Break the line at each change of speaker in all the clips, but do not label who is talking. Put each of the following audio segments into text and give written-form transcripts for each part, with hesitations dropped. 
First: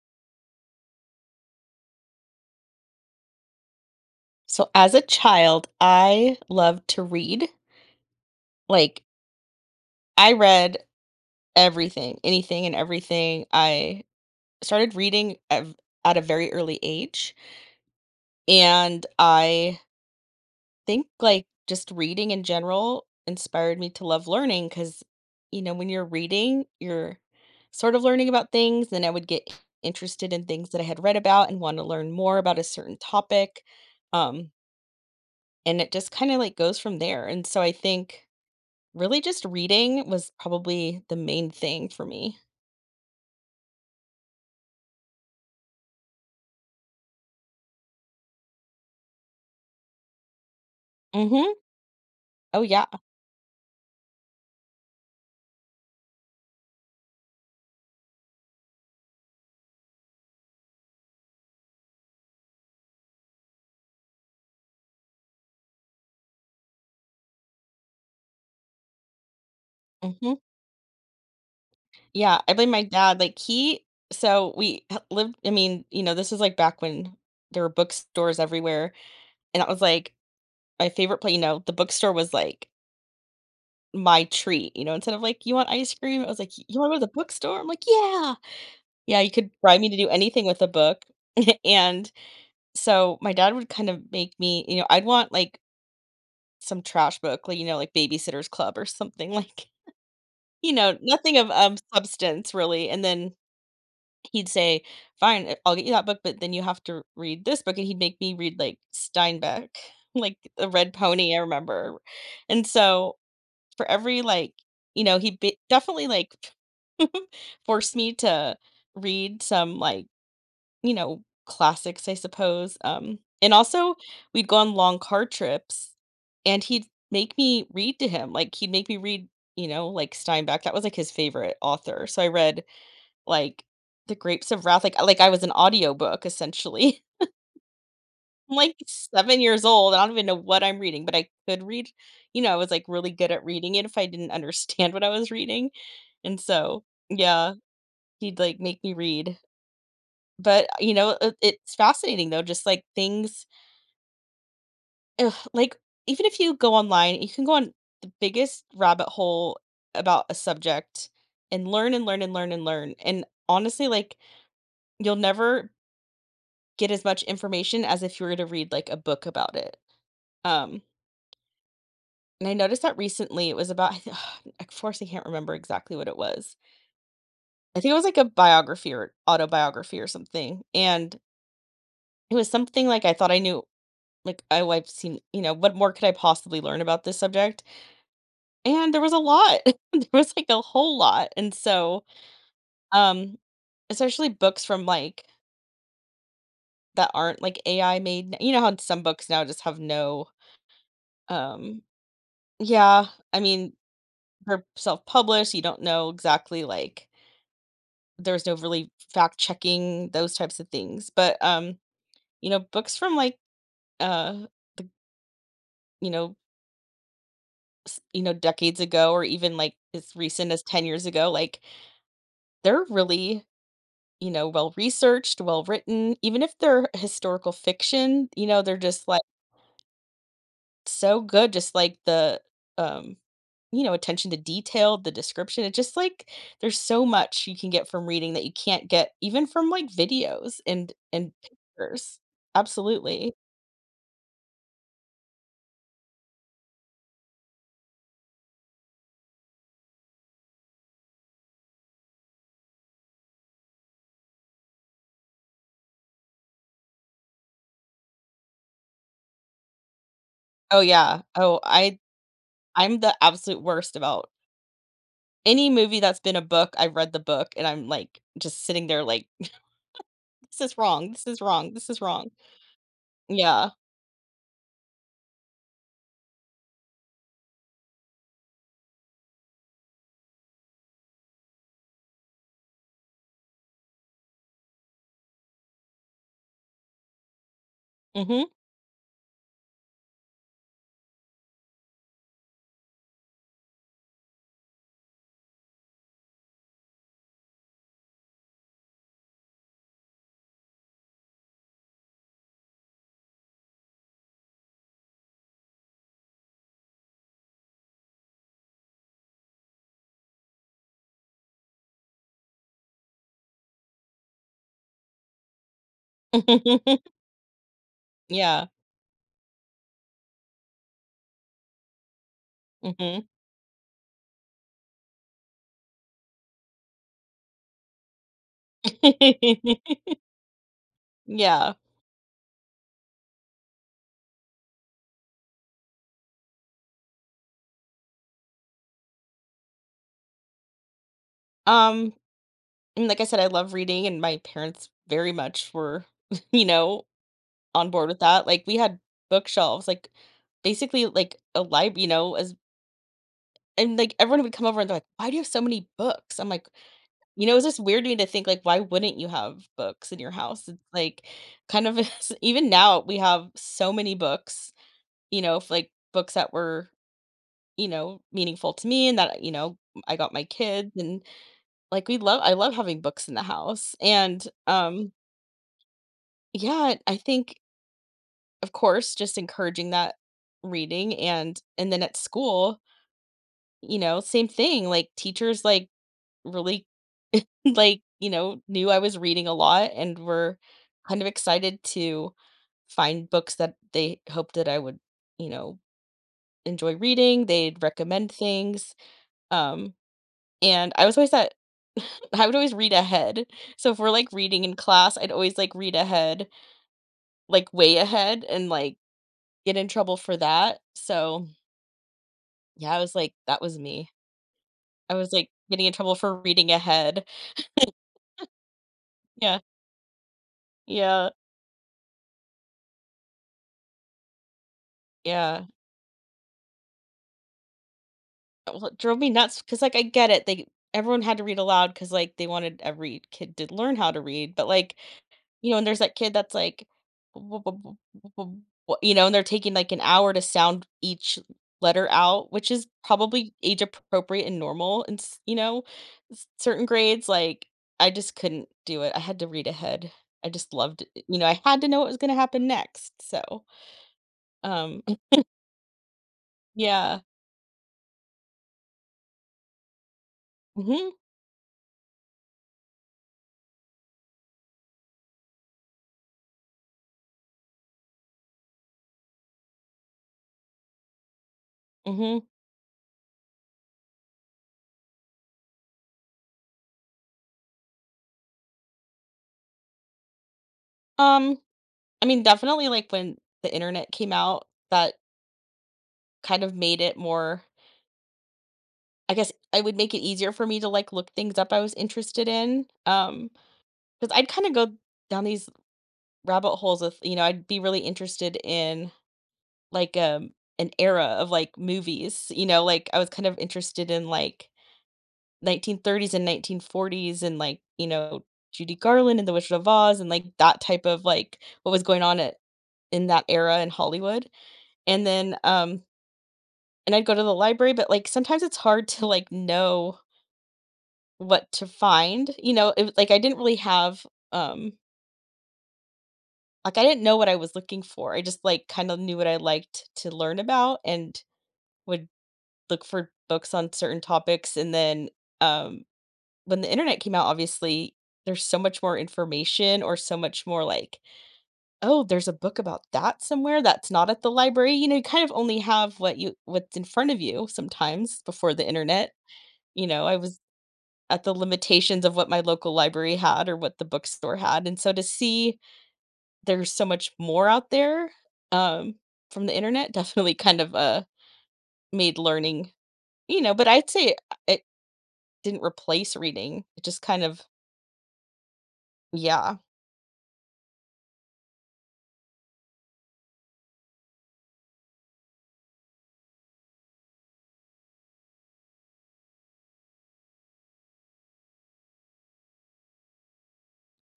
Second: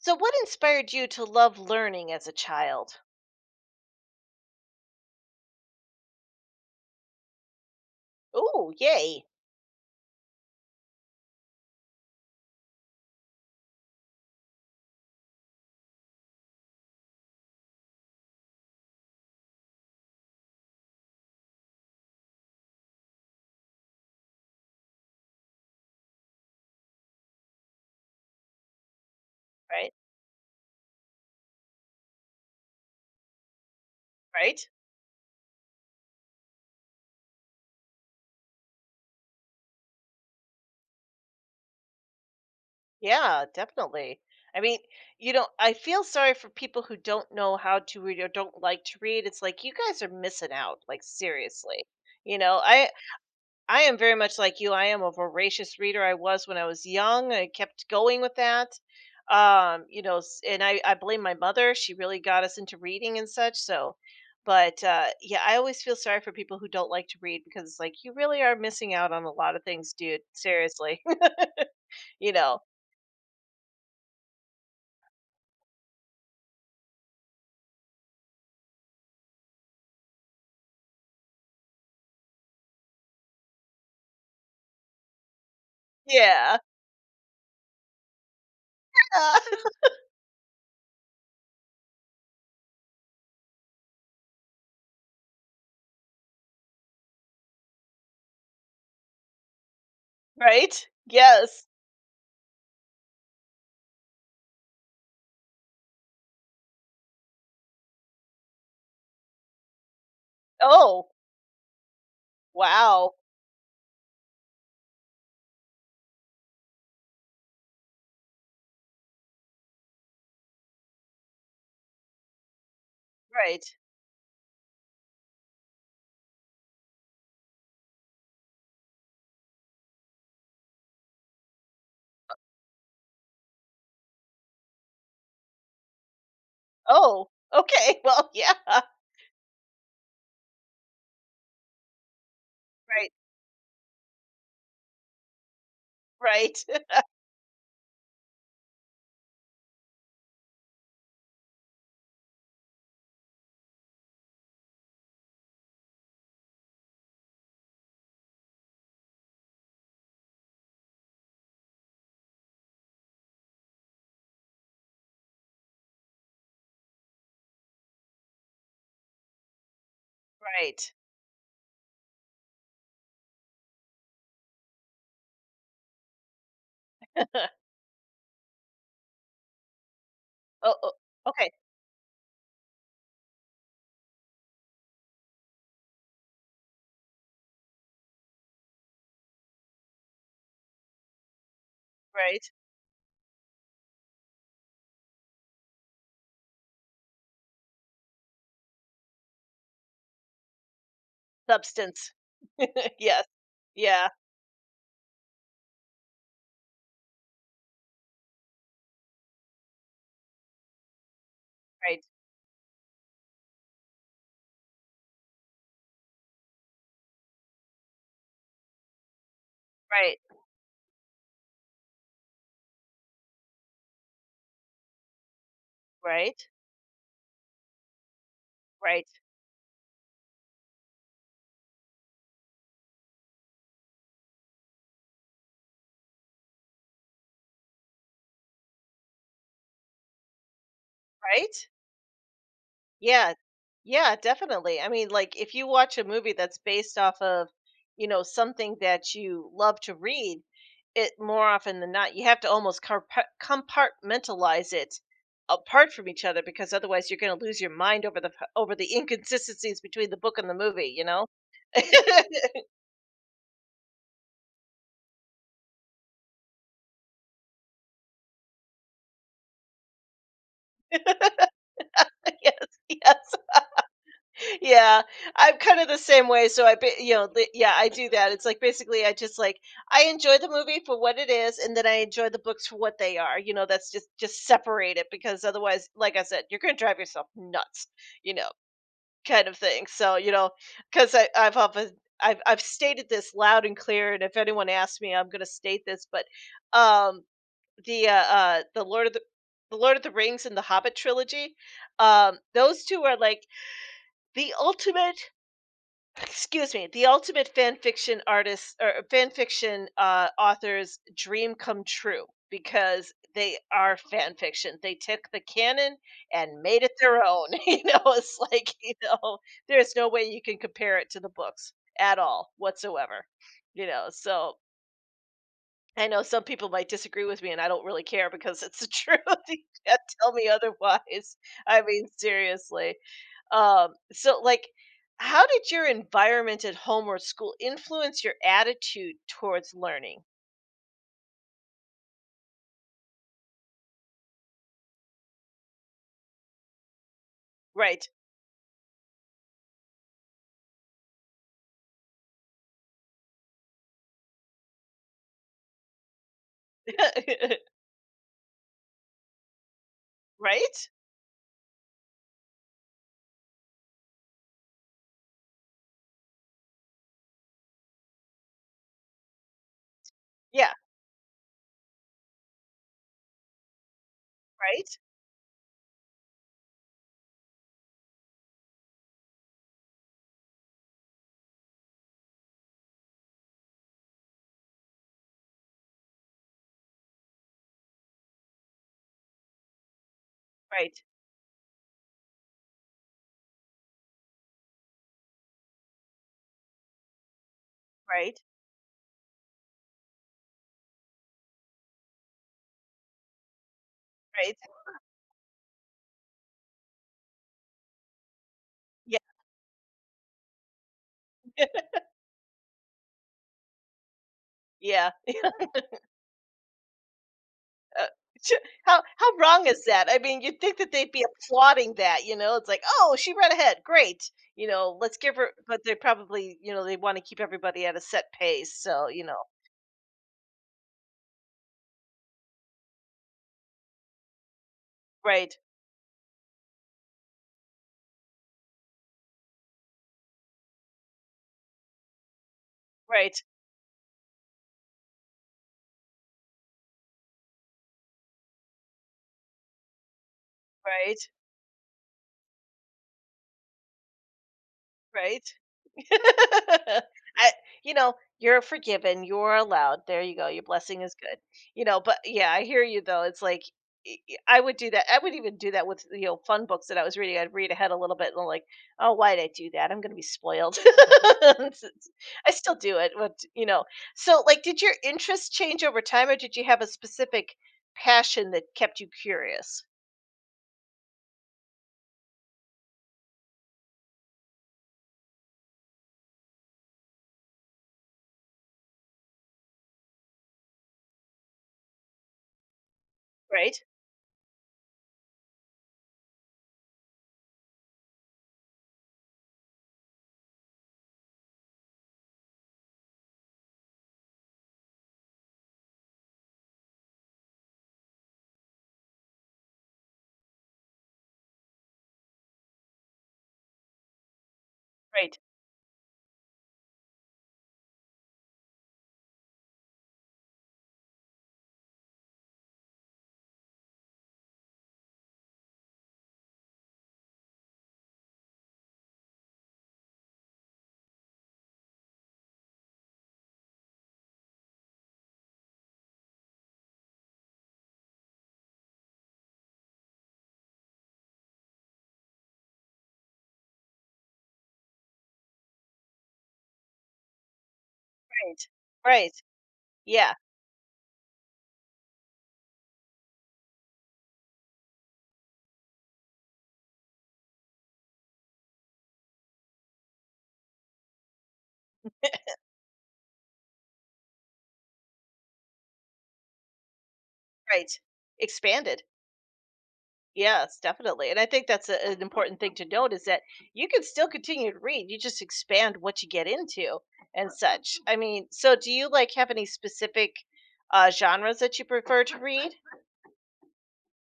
So, what inspired you to love learning as a child?
So as a child, I loved to read.
Oh,
Like
yay.
I read everything, anything and everything. I started reading at, at a very early age, and I think like just reading in general inspired me to love learning cuz you know, when you're reading, you're sort of learning about things, and I would get
Right,
interested in things that I had read about and want to learn more about a certain topic. Um
right.
and it just kind of like goes from there. And so I think really just reading was probably the main thing for me.
Yeah, definitely. I mean, I feel sorry for people who don't know how to read or don't like to read. It's like you guys are missing out, like
Mhm.
seriously. You know,
Oh, yeah.
I I am very much like you. I am a voracious reader. I was when I was young. I kept going with that. And I blame my mother. She really got us into reading and such. So, but yeah, I always feel sorry for people who don't like to read because it's like, you really are missing out on a lot of things, dude.
Mhm.
Seriously. You
Yeah, I
know,
blame my dad, like, he so we h lived, I mean, you know, this is, like, back when there were bookstores everywhere, and that was, like, my favorite pla you know, the bookstore was, like, my treat, you know, instead of, like, "You want ice cream?" I was like,
yeah.
"You wanna go to the bookstore?" I'm like, "Yeah." Yeah, you could bribe me to do anything with a book, and so my dad would kind of make me, you know, I'd want, like, some trash book, like, you know, like, Babysitter's Club or something, like, you
Right?
know, nothing of,
Yes.
substance really, and then he'd say, "Fine, I'll get you that book, but then you have to read this book," and he'd make me read, like, Steinbeck, like, The Red
Oh,
Pony, I remember, and
wow.
so for every, like, you know, he be definitely, like, forced me to read some, like, you know, classics, I suppose, and
Right.
also we'd go on long car trips, and he'd make me read to him, like, he'd make me read, you know, like, Steinbeck, that was, like, his favorite author, so I read, like, The Grapes of Wrath, like I was an audiobook essentially.
Oh, okay. Well, yeah.
I'm, like, 7 years old, I don't even know what I'm reading, but I could read, you know, I was, like, really
Right.
good at reading it if I didn't understand what I was reading, and
Right.
so, yeah, he'd, like, make me read. But, you know, it's fascinating though, just, like, things like, even if you go online, you can go on the biggest rabbit hole about a subject and learn and learn and learn and learn, and honestly, like, you'll never get as much information as if you were to read, like, a book about it. Um,
Right.
and I noticed that recently it was about of course, I can't remember exactly what it was. I think it was, like, a biography or autobiography or something,
Oh, oh,
and
okay.
it was something, like, I thought I knew, like, "Oh, I've seen," you know, "What more could I possibly learn about this subject?" And there was a lot. There was, like, a whole lot, and so,
Right.
um, especially books from, like, that aren't, like, AI made you know how some books now just have no, um
Substance.
Yeah,
Yes.
I mean
Yeah.
they're self-published, you don't know exactly, like, there's no really fact checking those types of things. But
Right.
you know, books from like uh the you know, you know, decades ago or even like as
Right.
recent as 10 years ago, like they're really, you know, well researched, well written, even
Right.
if they're historical fiction, you know, they're
Right.
just like so good, just like the, um, you know, attention to detail, the description, it just like there's so much you can get from reading that you can't get even from, like, videos and
Right.
pictures.
Yeah.
Absolutely.
Yeah, definitely. I mean, like if you watch a movie that's based off of, something that you love to read, it more often than not, you have to almost compartmentalize it apart from each other because otherwise you're going to lose your mind over the inconsistencies between the book and the
Oh,
movie, you
yeah.
know? Yes.
I'm the absolute worst about any movie that's been a book, I've read the book, and I'm, like, just sitting there like, "This is wrong, this is wrong, this is wrong."
Yes.
Yeah.
Yeah, I'm kind of the same way. So I, yeah, I do that. It's like basically I just like I enjoy the movie for what it is, and then I enjoy the books for what they are. You know, that's just separate it because otherwise, like I said, you're gonna drive yourself nuts. You
Mhm.
know, kind of thing. So, because I I've often I've stated this loud and clear, and if anyone asks me, I'm gonna state this. But um, the uh, uh the Lord of the the Lord of the Rings and the Hobbit trilogy, those two are like the ultimate fan fiction artist or fan fiction authors' dream come true because they are fan fiction. They took the canon and made it their own. It's
Yeah.
like, there's no way you can compare it to the books at all whatsoever.
Mhm.
So I know some people might disagree with me, and I don't really care because it's the truth. You can't tell me otherwise.
Yeah.
I mean, seriously. So, like, how did your environment at home or school influence your attitude towards learning?
Um And like I said, I love reading, and my parents very much were, you know, on
Right.
board with that. Like, we had bookshelves, like, basically, like, a library, you know, as and, like, everyone would come over and they're like, "Why do you have so many books?" I'm like, you know, it's just weird to me to think, like, why wouldn't you have books in your house? It's,
Right?
like, kind of even now, we have so many books, you know, f like, books that were, you know, meaningful to me and that, you know, I got my
Yeah.
kids and, like, we love I love having books in the house, and,
Right.
um Yeah, I think, of course, just encouraging that reading and then at school, you know, same thing, like, teachers, like, really, like, you know, knew I was reading a lot and were
Right.
kind of excited to find books that they hoped that I would, you know, enjoy reading, they'd recommend
Right.
things, um, and I was always that I would always read ahead, so if we're, like,
Right.
reading in class, I'd always, like, read ahead, like, way ahead and, like,
Yeah.
get in trouble for that, so, yeah, I was like that was me.
Yeah.
I was, like, getting in trouble for reading ahead.
Uh, ch how
Yeah,
wrong is that? I mean, you'd think that they'd be
yeah,
applauding that, you know? It's like, "Oh, she ran ahead. Great." You know, "Let's give her,"
yeah.
but they probably, you know, they wanna keep everybody at a set pace,
Well, it
so,
drove
you
me
know.
nuts because like, I get it, they everyone had to read aloud because like, they wanted every kid to learn how to read, but, like,
Right,
you know, and there's that kid that's like, "Bu- bu- bu- bu- bu- you know, and they're taking like an hour to sound each letter out, which is
right,
probably age appropriate and normal. And, you know, certain grades, like, I just couldn't do it. I had to read ahead. I just loved
right,
it. You know, I had to know what was going to happen next. So, um,
right. I,
yeah.
you're forgiven. You're allowed. There you go. Your blessing
hmm
is good. But yeah, I hear you though. It's like I would do that. I would even do that with fun books that I was reading. I'd read ahead a little bit and I'm like, oh, why did I do that? I'm going to be spoiled. It's- it's-
hmm
I still do it, but you know. So, like, did your interests change over time, or did you have a specific passion that kept you curious?
Um, I mean, definitely like when the internet came out, that kind of made it more I guess I would make it easier for me to, like, look things up I was interested in,
Right.
because I 'cause I'd kinda go down these rabbit holes of you know, I'd be really interested in, like, an era of, like, movies, you know, like, I was kind of interested in, like, 1930s and 1940s and, like, you know, Judy Garland and The Wizard of Oz and, like, that type of, like, what was going on at in that era in Hollywood, and
Right.
then, and I'd go to the library, but, like, sometimes it's hard to, like, know what to find, you know, it was like I didn't really have, um like I didn't know what I was looking for. I just like kind of knew what I liked to learn about and would look for books on certain topics. And then um when the internet came out, obviously there's so much more information or so much more like, oh, there's a book about that somewhere that's not at the library. You know, you kind of only have what you what's in front of you sometimes
Right.
before the internet.
Right.
You know,
Yeah.
I was at the limitations of what my local library had or what the bookstore had, and so to see there's so much more out there, um, from the internet definitely kind of, made learning, you know, but I'd say it didn't replace reading. It just kind of
Right. Expanded.
yeah.
Yes, definitely, and I think that's a an important thing to note is that you can still continue to read, you just expand what you get into and such. I mean, so do you, like, have any specific, genres that you prefer to read?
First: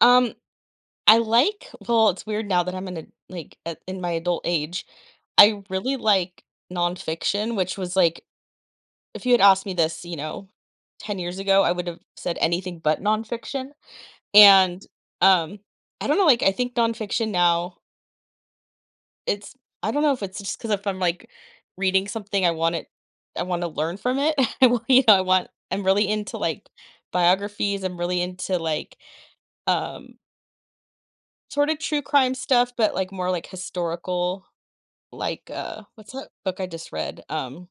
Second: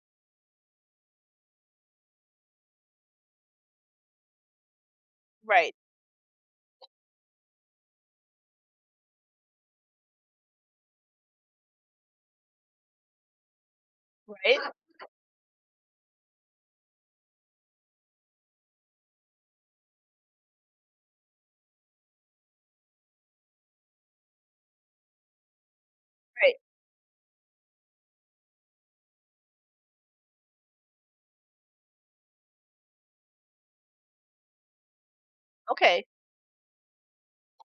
Um, I like, well, it's weird now that I'm in a like, at in my adult age, I
Right,
really like nonfiction, which was like if you had asked me this, you know, 10 years ago, I would have said anything but nonfiction.
right,
And, um, I don't know, like, I think nonfiction now, it's I don't know if it's just because if I'm, like, reading something, I want it I wanna learn from it. I want you know, I want I'm really into,
right,
like, biographies. I'm really into, like, um, sort of true crime stuff, but, like, more, like, historical, like,
okay.
what's that book I just read?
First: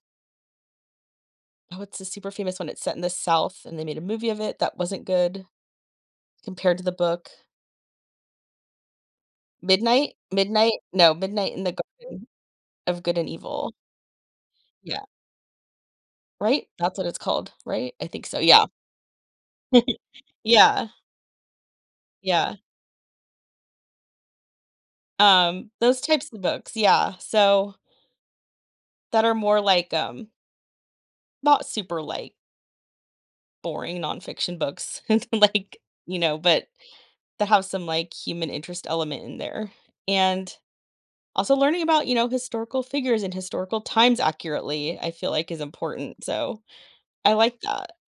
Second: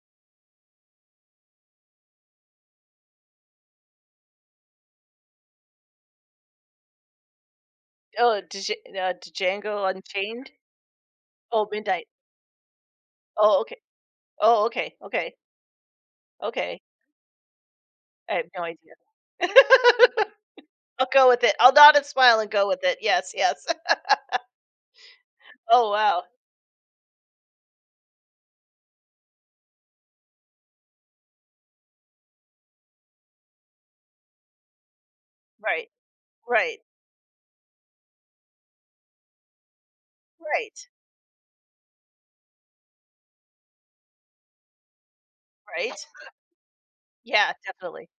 Oh, it's a super famous one. It's set in the South, and they made a movie of it that wasn't good compared to the book.
Oh, Django
Midnight?
Unchained?
Midnight? No, Midnight in
Oh,
the
Midnight.
Garden of Good and
Oh,
Evil.
okay. Oh, okay,
Yeah.
okay,
Right?
okay.
That's what it's called, right? I think
I
so,
have no
yeah.
idea.
Yeah,
I'll go with it. I'll nod and smile and
yeah.
go with it. Yes, yes. Oh,
Those
wow.
types of books, yeah. So, that are more like, not super, like, boring nonfiction books, like,
Right,
you know, but
right,
that have some, like, human interest element in there. And
right,
also learning about, you know, historical figures and historical times accurately, I feel like is
right.
important, so I
Yeah,
like that.
definitely.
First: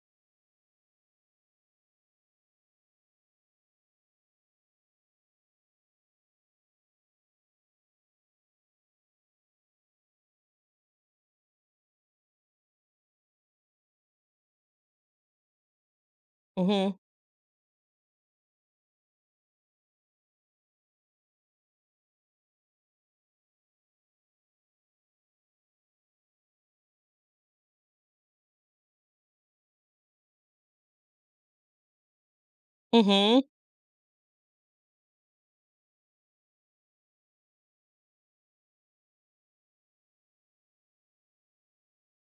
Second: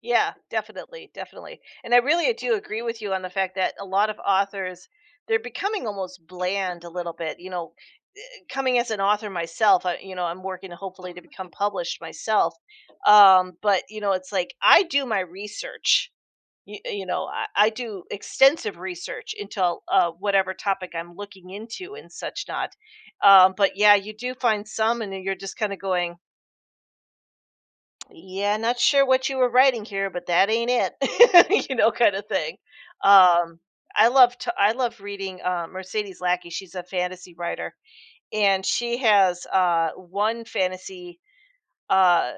Yeah, definitely, definitely. And I really do agree with you on the fact that a lot of authors, they're becoming almost bland a little bit. You know, coming as an author myself, I'm working hopefully to become published myself. But you know, it's like I do my research. You,
Mhm.
you know, I, I do extensive research into whatever topic I'm looking into and such not. But yeah, you do find some, and then you're just kind of going, yeah, not sure what you were writing here, but that ain't it. You know, kind of thing.
Mhm. Mhm.
Um, I love reading Mercedes Lackey. She's a fantasy writer, and she has one fantasy uh,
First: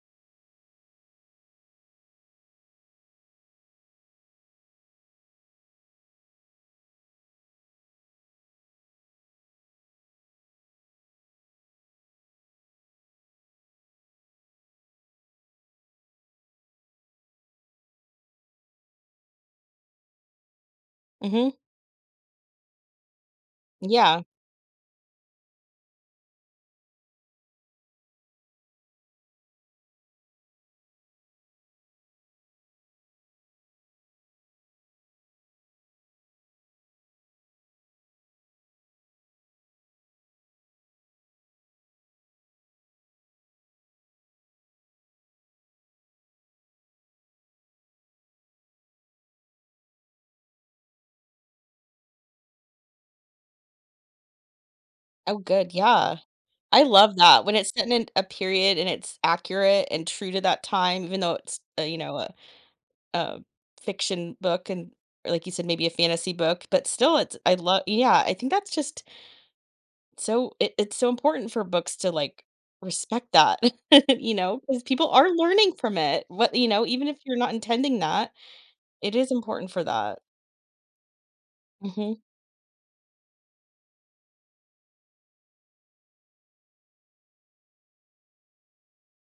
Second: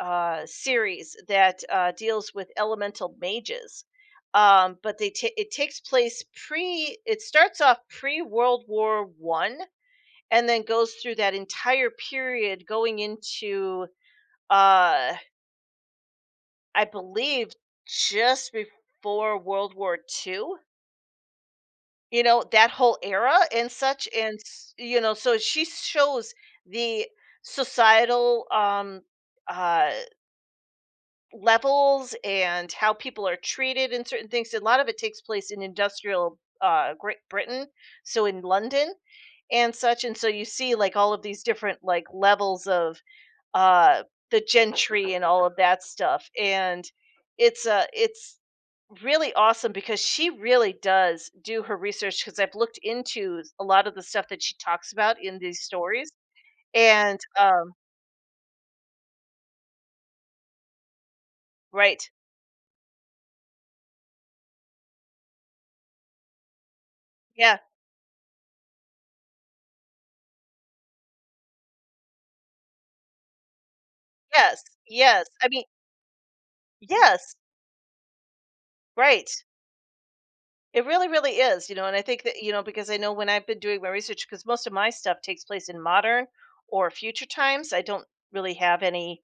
series that deals with elemental mages. But they ta it takes place pre. It starts off pre World War One, and then goes through that entire period going into uh I believe just before World War Two,
Mhm.
you know, that whole era and such,
Yeah.
and so she shows the societal uh levels and how people are treated and certain things. A lot of it takes place in industrial Great Britain, so in London and such, and so you see like all of these different like levels of uh, the gentry and all of that stuff. And it's really awesome because she really does do her research because I've looked into a lot of the stuff that she talks about in
Oh,
these
good,
stories.
yeah. I love
And
that, when it's set in a period and it's accurate and true to that time, even though it's, you
right,
know, a fiction book and or like you said, maybe a fantasy book, but still it's I
yeah,
love yeah, I think that's just so it's so important for books to, like, respect that, you know,
yes,
because people
yes.
are
I mean,
learning from it, what you know, even if
yes,
you're not intending that, it
right.
is important for that.
It really, really is, you know. And I
Mhm,
think that because I know when I've been doing my research because most of my stuff takes place in modern or future times. I don't really have any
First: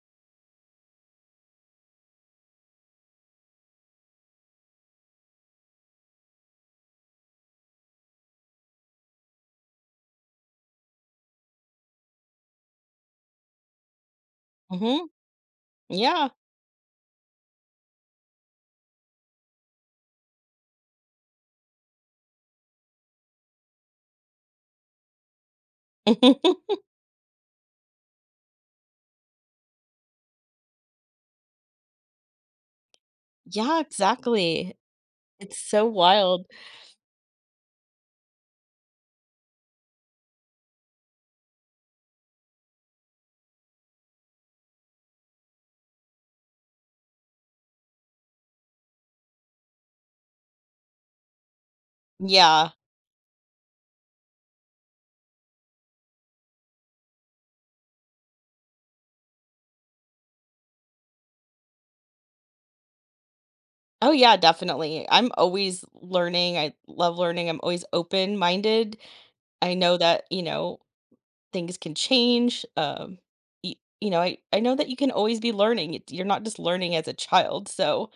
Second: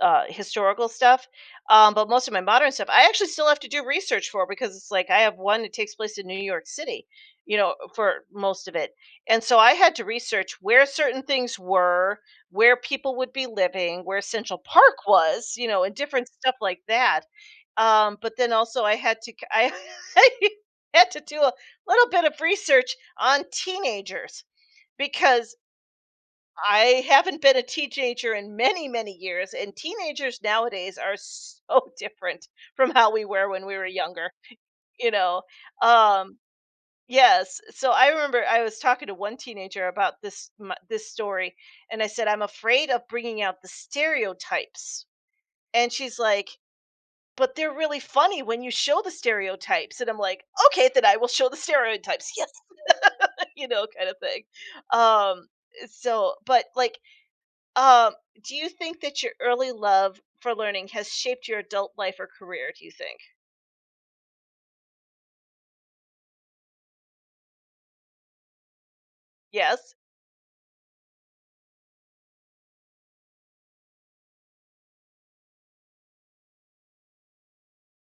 historical stuff, but most of my modern stuff I actually still have to do research for because it's like I have one that takes place in New York City, you know, for most of it, and so I had to research where certain things were, where people would be living, where Central Park
mhm,
was, you know, and different
yeah.
stuff like that. But then also I had to I I had to do a little bit of research on teenagers because I haven't been a teenager in many, many years, and teenagers nowadays are so different from how we were when we
Yeah,
were younger,
exactly.
you know?
It's so
Um,
wild.
yes. So I remember I was talking to one teenager about this story, and I said, "I'm afraid of bringing out the stereotypes." And she's like, "But they're really funny when you show the stereotypes." And I'm like, "Okay, then I will show the stereotypes." Yes,
Yeah.
you know, kind of thing. Um, so, but like, um, do you think that your early love for learning has shaped your adult life or career, do you think?
Oh, yeah, definitely. I'm always learning. I love learning. I'm always open-minded. I
Yes.
know that, you know, things can change. Y you know, I know that you can always be learning. It you're not just learning as a child, so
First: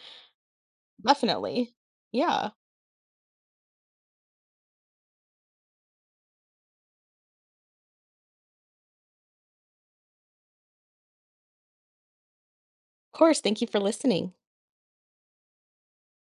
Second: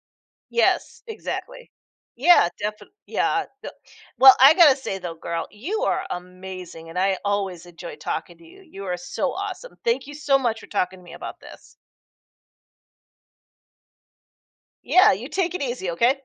Yes, exactly.
definitely.
Yeah,
Yeah.
definitely. Yeah. Well, I got to say though, girl, you are amazing and I always enjoy talking to you. You are so awesome. Thank you so much for talking to me about this.
Of course, thank you for listening.
Yeah, you take it easy, okay?